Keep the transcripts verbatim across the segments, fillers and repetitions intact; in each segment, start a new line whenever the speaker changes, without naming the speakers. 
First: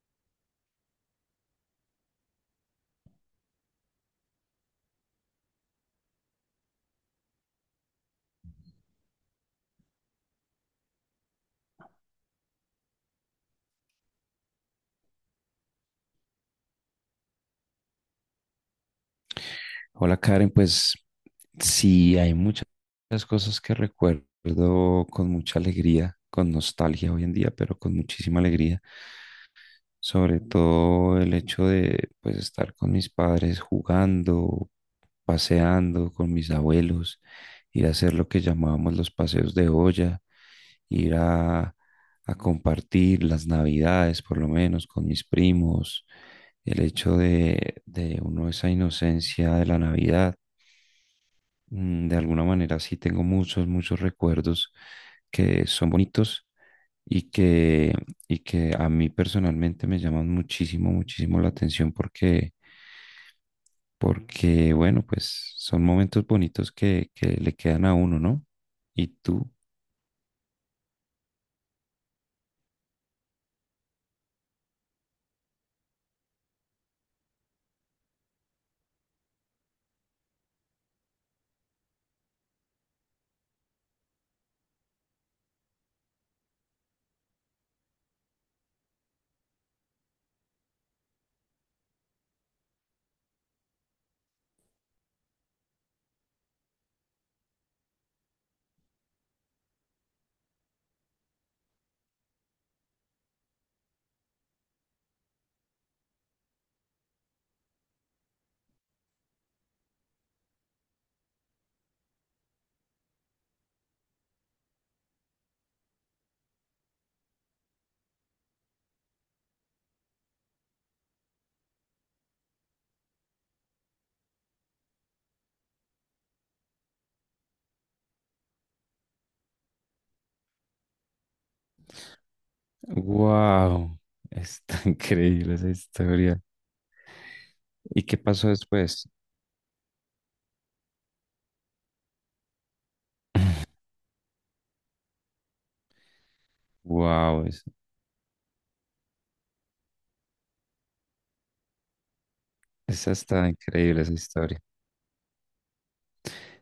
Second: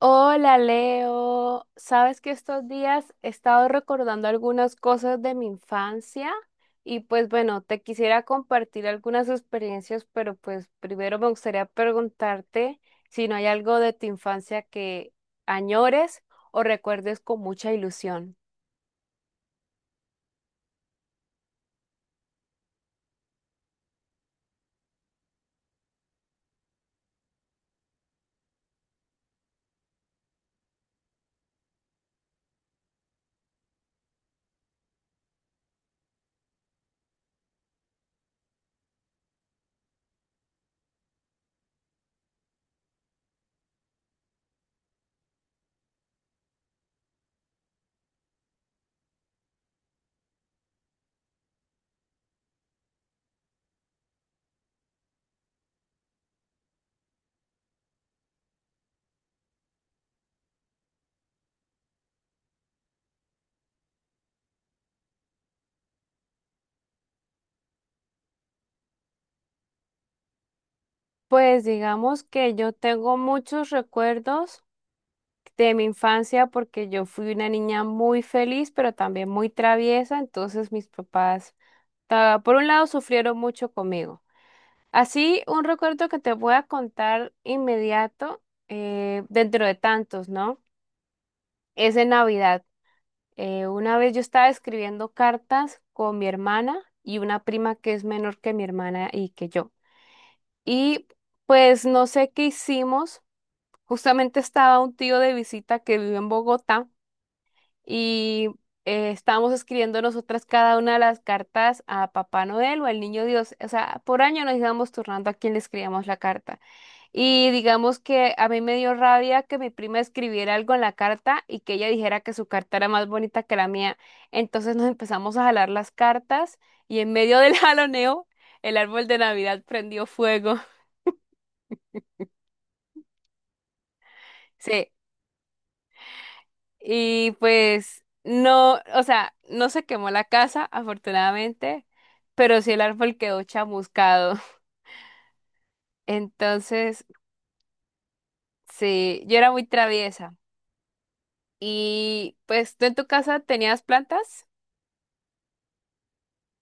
Hola Leo, sabes que estos días he estado recordando algunas cosas de mi infancia y pues bueno, te quisiera compartir algunas experiencias, pero pues primero me gustaría preguntarte si no hay algo de tu infancia que añores o recuerdes con mucha ilusión.
Hola Karen, pues sí, hay muchas cosas que recuerdo con mucha alegría, con nostalgia hoy en día, pero con muchísima alegría. Sobre todo el hecho de pues estar con mis padres jugando, paseando con mis abuelos, ir a hacer lo que llamábamos los paseos de olla, ir a, a compartir las navidades por lo menos con mis primos, el hecho de, de uno esa inocencia de la Navidad mm, de alguna manera sí tengo muchos, muchos recuerdos que son bonitos y que, y que a mí personalmente me llaman muchísimo, muchísimo la atención porque, porque bueno, pues son momentos bonitos que, que le quedan a uno, ¿no? ¿Y tú?
Pues digamos que yo tengo muchos recuerdos de mi infancia porque yo fui una niña muy feliz, pero también muy traviesa, entonces mis papás ta- por un lado, sufrieron mucho conmigo. Así, un recuerdo que te voy a contar inmediato, eh, dentro de tantos, ¿no? Es en Navidad. Eh, una vez yo estaba escribiendo cartas con mi hermana y una prima que es menor que mi hermana y que yo. Y pues no sé qué hicimos. Justamente estaba un tío de visita que vive en Bogotá. Y eh, estábamos escribiendo nosotras cada una de las cartas a Papá Noel o al Niño Dios. O sea, por año nos íbamos turnando a quién le escribíamos la carta. Y digamos que a mí me dio rabia que mi prima escribiera algo en la carta y que ella dijera que su carta era más bonita que la mía. Entonces nos empezamos a jalar las cartas y en medio del jaloneo, el árbol de Navidad prendió fuego.
¡Wow! Está
Sí,
increíble esa historia.
y pues
¿Y qué pasó
no, o
después?
sea, no se quemó la casa, afortunadamente, pero sí el árbol quedó chamuscado. Entonces,
¡Wow! Es,
sí, yo era muy traviesa. Y pues, ¿tú en tu
esa
casa
está
tenías
increíble esa
plantas?
historia.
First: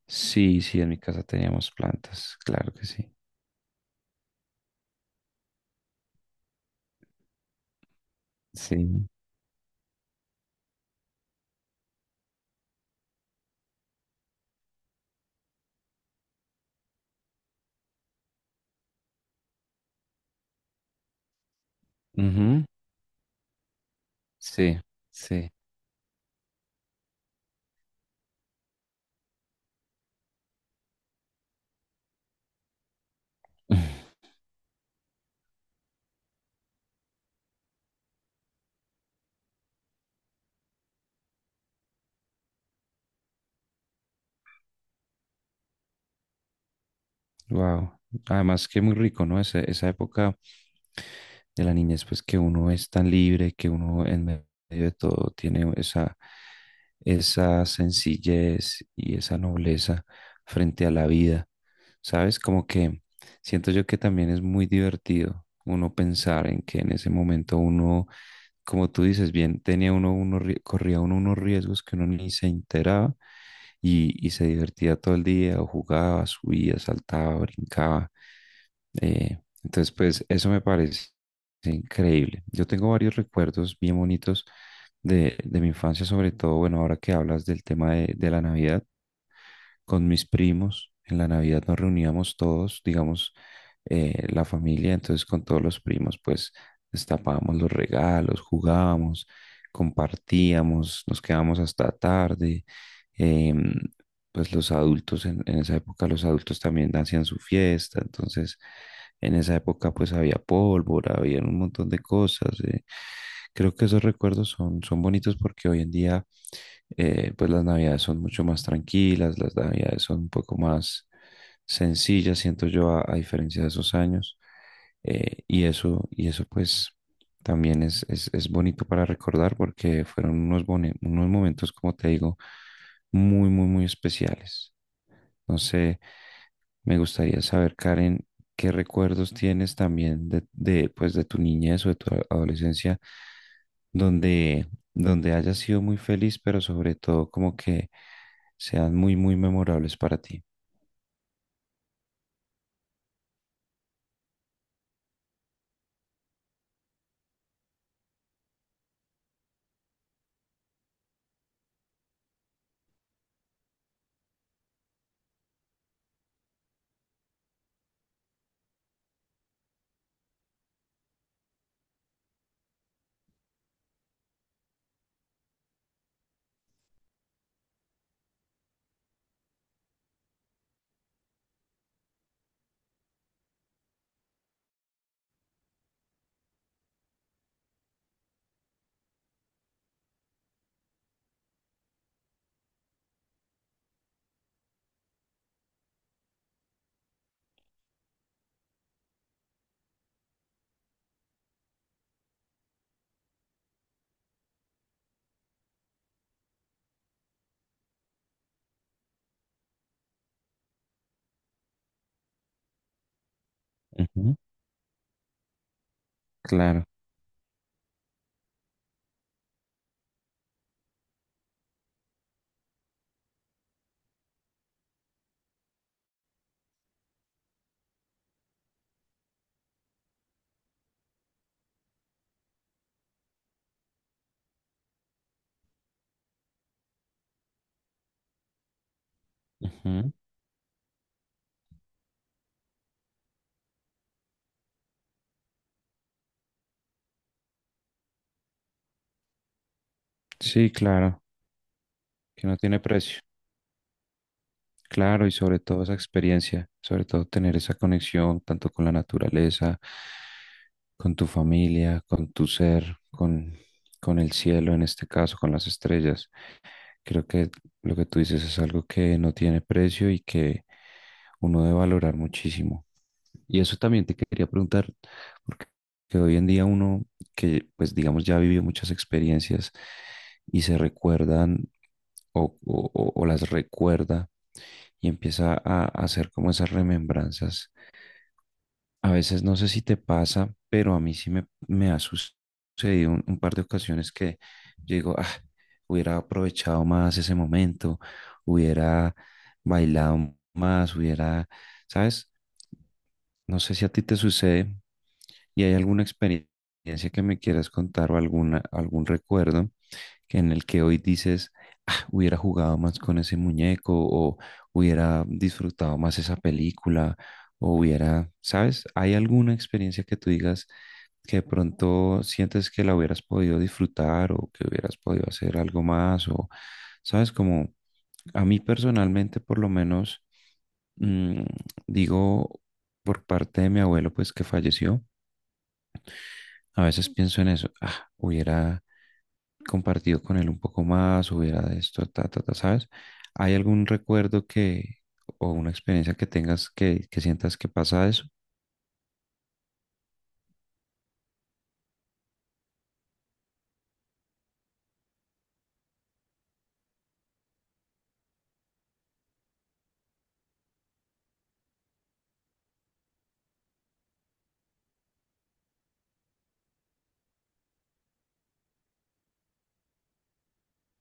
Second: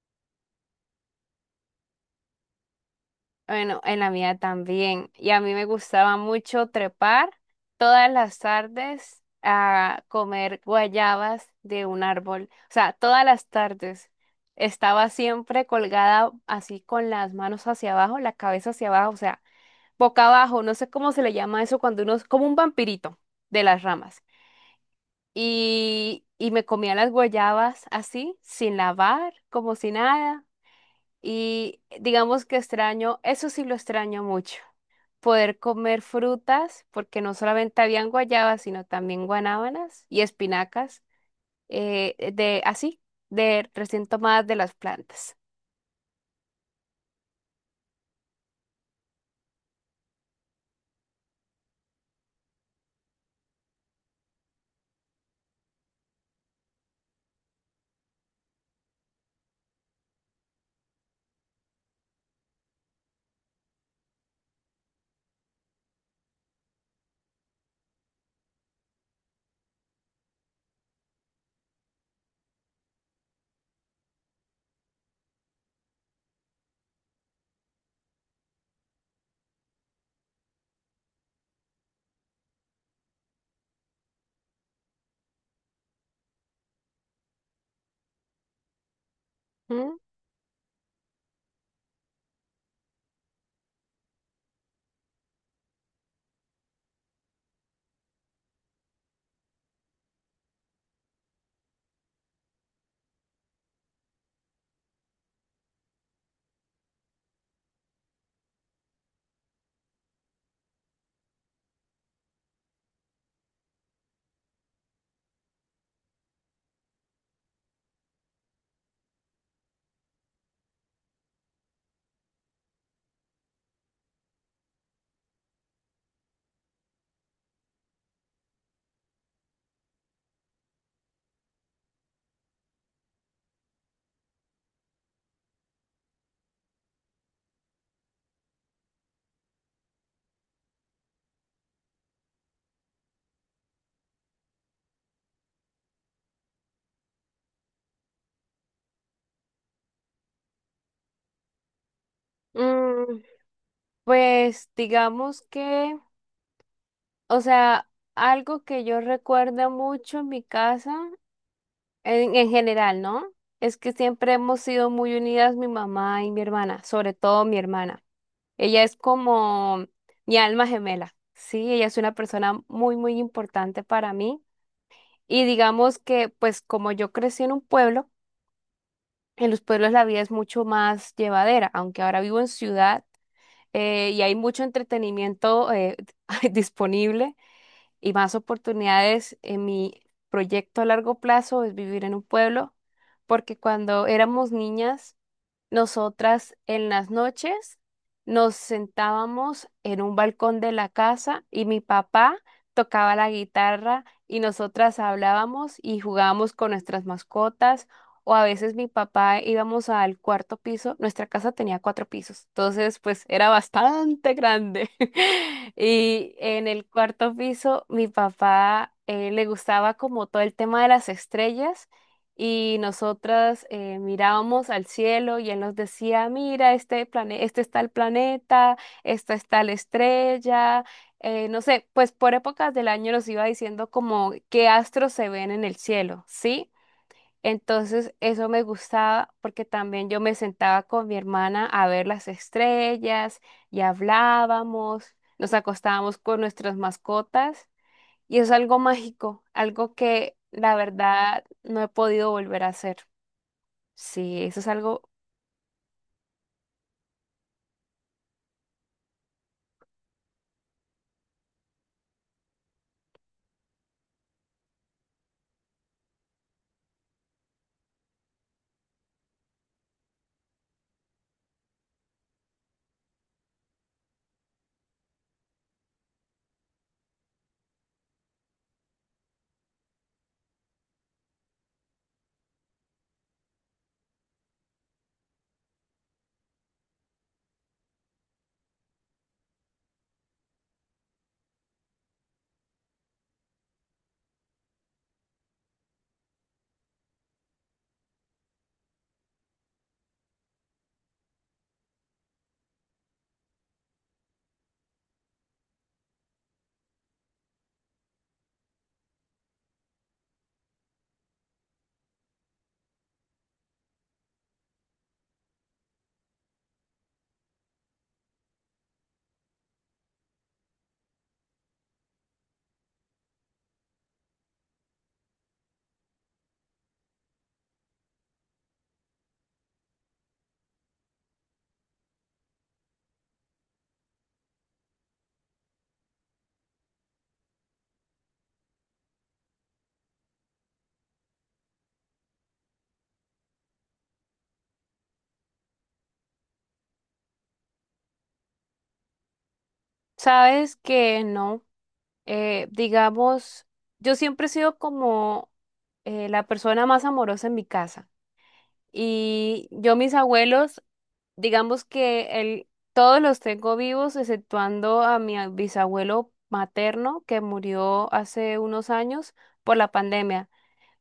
Sí, sí, en mi casa teníamos plantas, claro que sí.
Bueno, en la mía también. Y a mí me gustaba mucho trepar todas las
Sí.
tardes a comer guayabas de un árbol. O sea, todas las tardes estaba siempre colgada así con las manos hacia abajo, la cabeza hacia abajo, o sea, boca abajo. No sé cómo se le llama eso cuando uno es como un
Ujú.
vampirito de las ramas.
Sí, sí.
Y, y me comía las guayabas así, sin lavar, como si nada. Y digamos que extraño, eso sí lo extraño mucho poder comer frutas, porque no solamente habían guayabas, sino también guanábanas y espinacas, eh, eh, de así, de recién tomadas de las plantas.
Wow. Además que muy rico, ¿no? Ese- esa época de la niñez, pues que uno es tan libre, que uno en medio de todo tiene esa, esa sencillez y esa nobleza frente a la vida. ¿Sabes? Como que siento yo que también es muy divertido uno pensar en que en ese momento uno, como tú dices, bien, tenía uno, uno, corría uno unos riesgos que uno ni se enteraba y, y se divertía todo el día, o jugaba, subía, saltaba, brincaba. Eh, entonces, pues eso me parece increíble. Yo tengo varios recuerdos bien bonitos de, de mi infancia, sobre todo, bueno, ahora que hablas del tema de, de la Navidad,
¿Mm?
con mis primos. En la Navidad nos reuníamos todos, digamos, eh, la familia, entonces con todos los primos, pues destapábamos los regalos, jugábamos, compartíamos, nos quedábamos hasta tarde. em, pues los adultos, en, en esa época los adultos también hacían su fiesta, entonces en esa época pues había pólvora, había un montón de cosas. eh. Creo que esos recuerdos son, son bonitos porque hoy en día eh, pues las navidades son mucho más tranquilas, las navidades son un poco más sencillas, siento yo, a, a diferencia de esos años. eh, y eso, y eso pues también es, es, es bonito para recordar porque fueron unos, bone- unos momentos, como te digo, muy, muy, muy especiales. No sé, me gustaría saber, Karen, qué recuerdos tienes también de, de, pues, de tu niñez o de tu a- adolescencia donde, donde hayas sido muy feliz, pero sobre todo como que sean muy, muy memorables para ti.
Mm, pues digamos que, o sea, algo que yo recuerdo mucho en mi casa, en, en general, ¿no? Es que siempre hemos sido muy unidas mi mamá y mi hermana, sobre todo mi hermana. Ella es como mi alma gemela, sí, ella es una persona muy, muy importante para mí. Y digamos que, pues como yo crecí en un pueblo, en los pueblos la vida es mucho más llevadera, aunque ahora vivo en ciudad eh, y hay mucho entretenimiento eh, disponible y más oportunidades. En mi proyecto a largo plazo es vivir en un pueblo, porque cuando éramos niñas nosotras en las noches nos sentábamos en un balcón de la casa y mi papá tocaba la guitarra y nosotras hablábamos y jugábamos con nuestras mascotas o a veces mi papá íbamos al cuarto piso. Nuestra casa tenía cuatro pisos, entonces pues era bastante
Ujú.
grande. Y en
Claro.
el cuarto piso mi papá eh, le gustaba como todo el tema de las estrellas y nosotras eh, mirábamos al cielo y él nos decía, mira, este plane este está el planeta, esta está la estrella, eh, no sé, pues por épocas del año nos iba diciendo como qué astros se ven en el cielo, ¿sí? Entonces eso me gustaba porque también
Ujú.
yo me sentaba con mi hermana a ver las estrellas y hablábamos, nos acostábamos con nuestras mascotas. Y es algo mágico, algo que
Sí,
la
claro,
verdad no he podido
que no
volver a
tiene
hacer.
precio.
Sí, eso es algo,
Claro, y sobre todo esa experiencia, sobre todo tener esa conexión tanto con la naturaleza, con tu familia, con tu ser, con, con el cielo en este caso, con las estrellas. Creo que lo que tú dices es algo que no tiene precio y que uno debe valorar muchísimo. Y eso también te quería preguntar, porque que hoy en día uno que, pues digamos, ya vivió muchas experiencias y se recuerdan o, o- o- o las recuerda y empieza a a hacer como esas remembranzas, a veces no sé si te pasa, pero a mí sí me, me ha sus- sucedido un, un par de ocasiones que yo digo, ah, hubiera aprovechado más ese momento, hubiera bailado más, hubiera, ¿sabes? No sé si a ti te sucede y hay alguna experiencia que me quieras contar, o alguna, algún recuerdo que en el que hoy dices: "Ah, hubiera jugado más con ese muñeco, o hubiera disfrutado más esa película, o hubiera, ¿sabes?". ¿Hay alguna experiencia que tú digas que de pronto sientes que la hubieras podido disfrutar, o que hubieras podido hacer algo más, o, ¿sabes? Como a mí personalmente por lo menos mm, digo, por parte de mi abuelo pues que falleció, a veces pienso en eso, ah, hubiera compartido con él un poco más, hubiera de esto, ta, ta, ta, ¿sabes? ¿Hay algún recuerdo, que, o una experiencia que tengas, que, que sientas que pasa eso?
sabes que no, eh, digamos, yo siempre he sido como eh, la persona más amorosa en mi casa. Y yo, mis abuelos, digamos que el- todos los tengo vivos, exceptuando a mi bisabuelo materno que murió hace unos años por la pandemia.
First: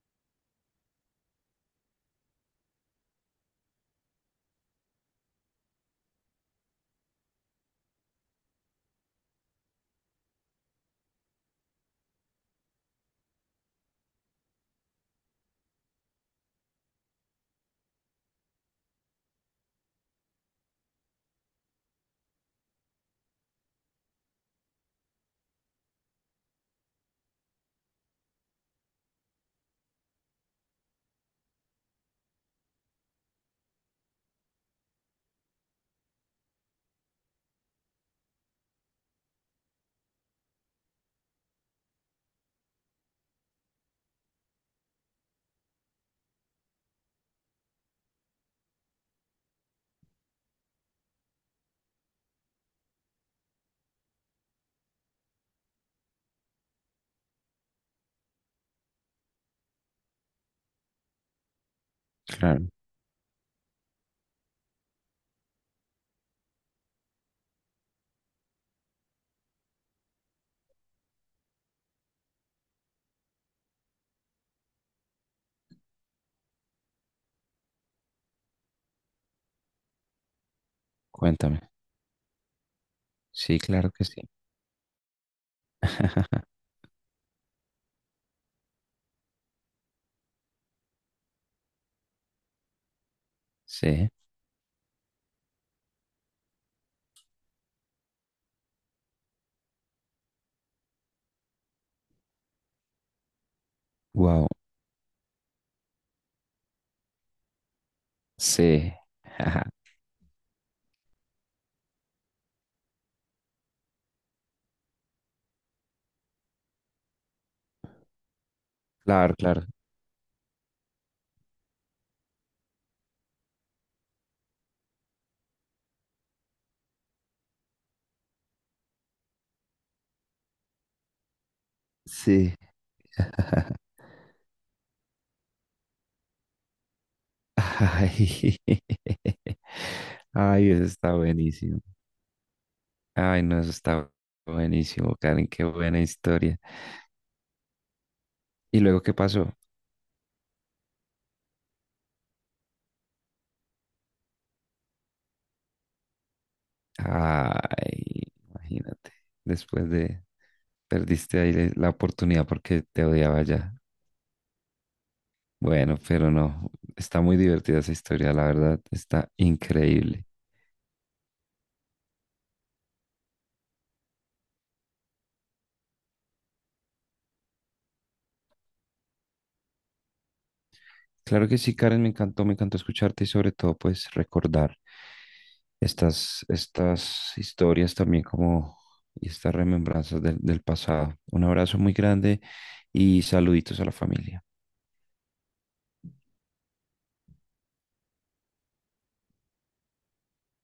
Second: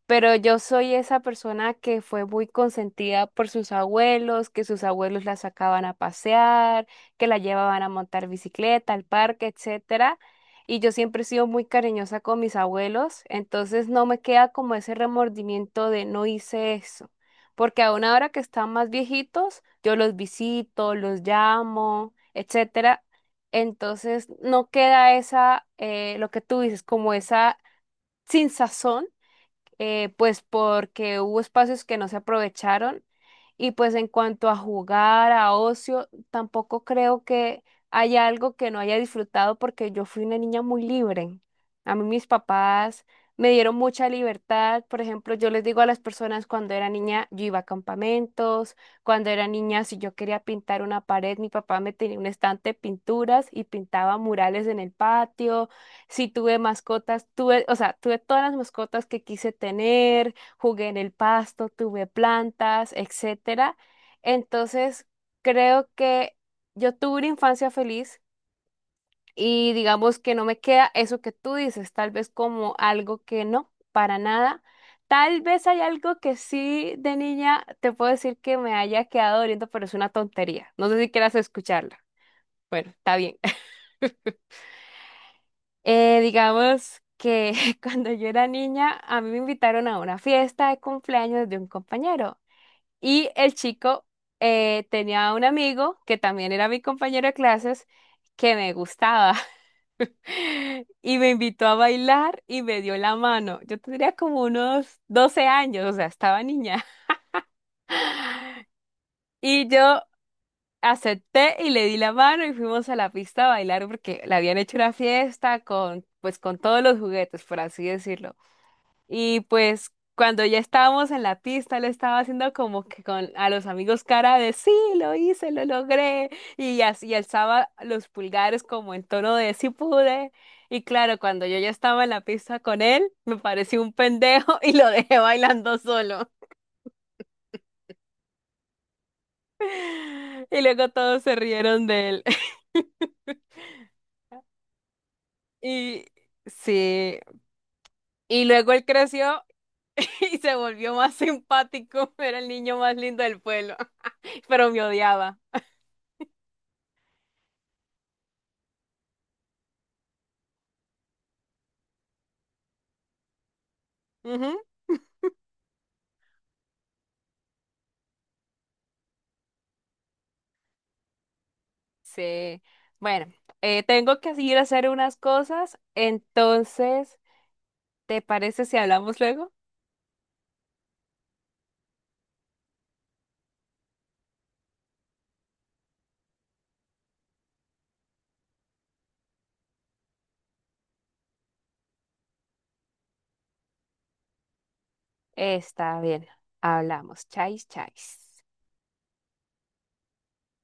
Pero yo soy esa persona que fue muy consentida por sus abuelos, que sus abuelos la sacaban a pasear, que la llevaban a montar bicicleta, al parque, etcétera. Y yo siempre he sido muy cariñosa con mis abuelos, entonces no me queda como ese remordimiento de no hice eso. Porque aún ahora que están más viejitos, yo los visito, los llamo, etcétera. Entonces no queda esa, eh, lo que tú dices, como esa sin sazón eh, pues porque hubo espacios que no se aprovecharon. Y pues en cuanto a jugar, a ocio, tampoco creo que haya algo que no haya disfrutado porque yo fui una niña muy libre. A mí mis papás me dieron mucha libertad. Por ejemplo, yo les digo a las personas cuando era niña, yo iba a campamentos, cuando era niña, si yo quería pintar una pared, mi papá me tenía un estante de pinturas y pintaba murales en el patio. Sí, tuve mascotas, tuve, o sea, tuve todas las mascotas que quise tener, jugué en el pasto, tuve
Claro,
plantas, etcétera. Entonces, creo que yo tuve una infancia feliz y digamos que no me queda eso que tú dices, tal vez como algo que no, para nada. Tal vez hay algo que sí de niña te puedo decir que me haya quedado doliendo, pero es una tontería. No sé si quieras
cuéntame.
escucharla. Bueno, está bien.
Sí, claro que sí.
Eh, digamos que cuando yo era niña, a mí me invitaron a una fiesta de cumpleaños de un compañero y el chico
Sí.
eh, tenía un amigo que también era mi compañero de clases que me gustaba y me invitó a bailar y me dio la mano. Yo tendría como
Wow.
unos doce años, o sea, estaba niña.
Sí. Ajá.
Y yo acepté y le di la mano y fuimos a la pista a bailar porque le habían hecho una fiesta con, pues, con todos los juguetes, por así decirlo.
Claro,
Y
claro.
pues cuando ya estábamos en la pista, lo estaba haciendo como que con a los amigos cara de sí, lo hice, lo logré. Y así alzaba los pulgares como en tono de sí pude. Y claro, cuando yo ya estaba en la
Sí.
pista con él, me pareció un pendejo y lo dejé bailando solo.
Ay.
Y
Ay, eso
luego
está
todos se
buenísimo.
rieron de él.
Ay, no, eso está buenísimo, Karen, qué buena
Y
historia.
sí, y luego
¿Y
él
luego qué
creció
pasó?
y se volvió más simpático. Era el niño más lindo del pueblo, pero me odiaba.
Ay, imagínate, después de, perdiste ahí la oportunidad porque te odiaba ya.
Ujú.
Bueno, pero no, está muy divertida esa historia, la verdad, está increíble.
Sí. Bueno, eh, tengo que ir a hacer unas cosas, entonces, ¿te parece si hablamos luego?
Claro que sí, Karen, me encantó, me encantó escucharte y sobre todo pues recordar estas, estas historias también, como y estas remembranzas del del pasado. Un abrazo muy grande y saluditos a la familia.
Está bien, hablamos. Chais, chais.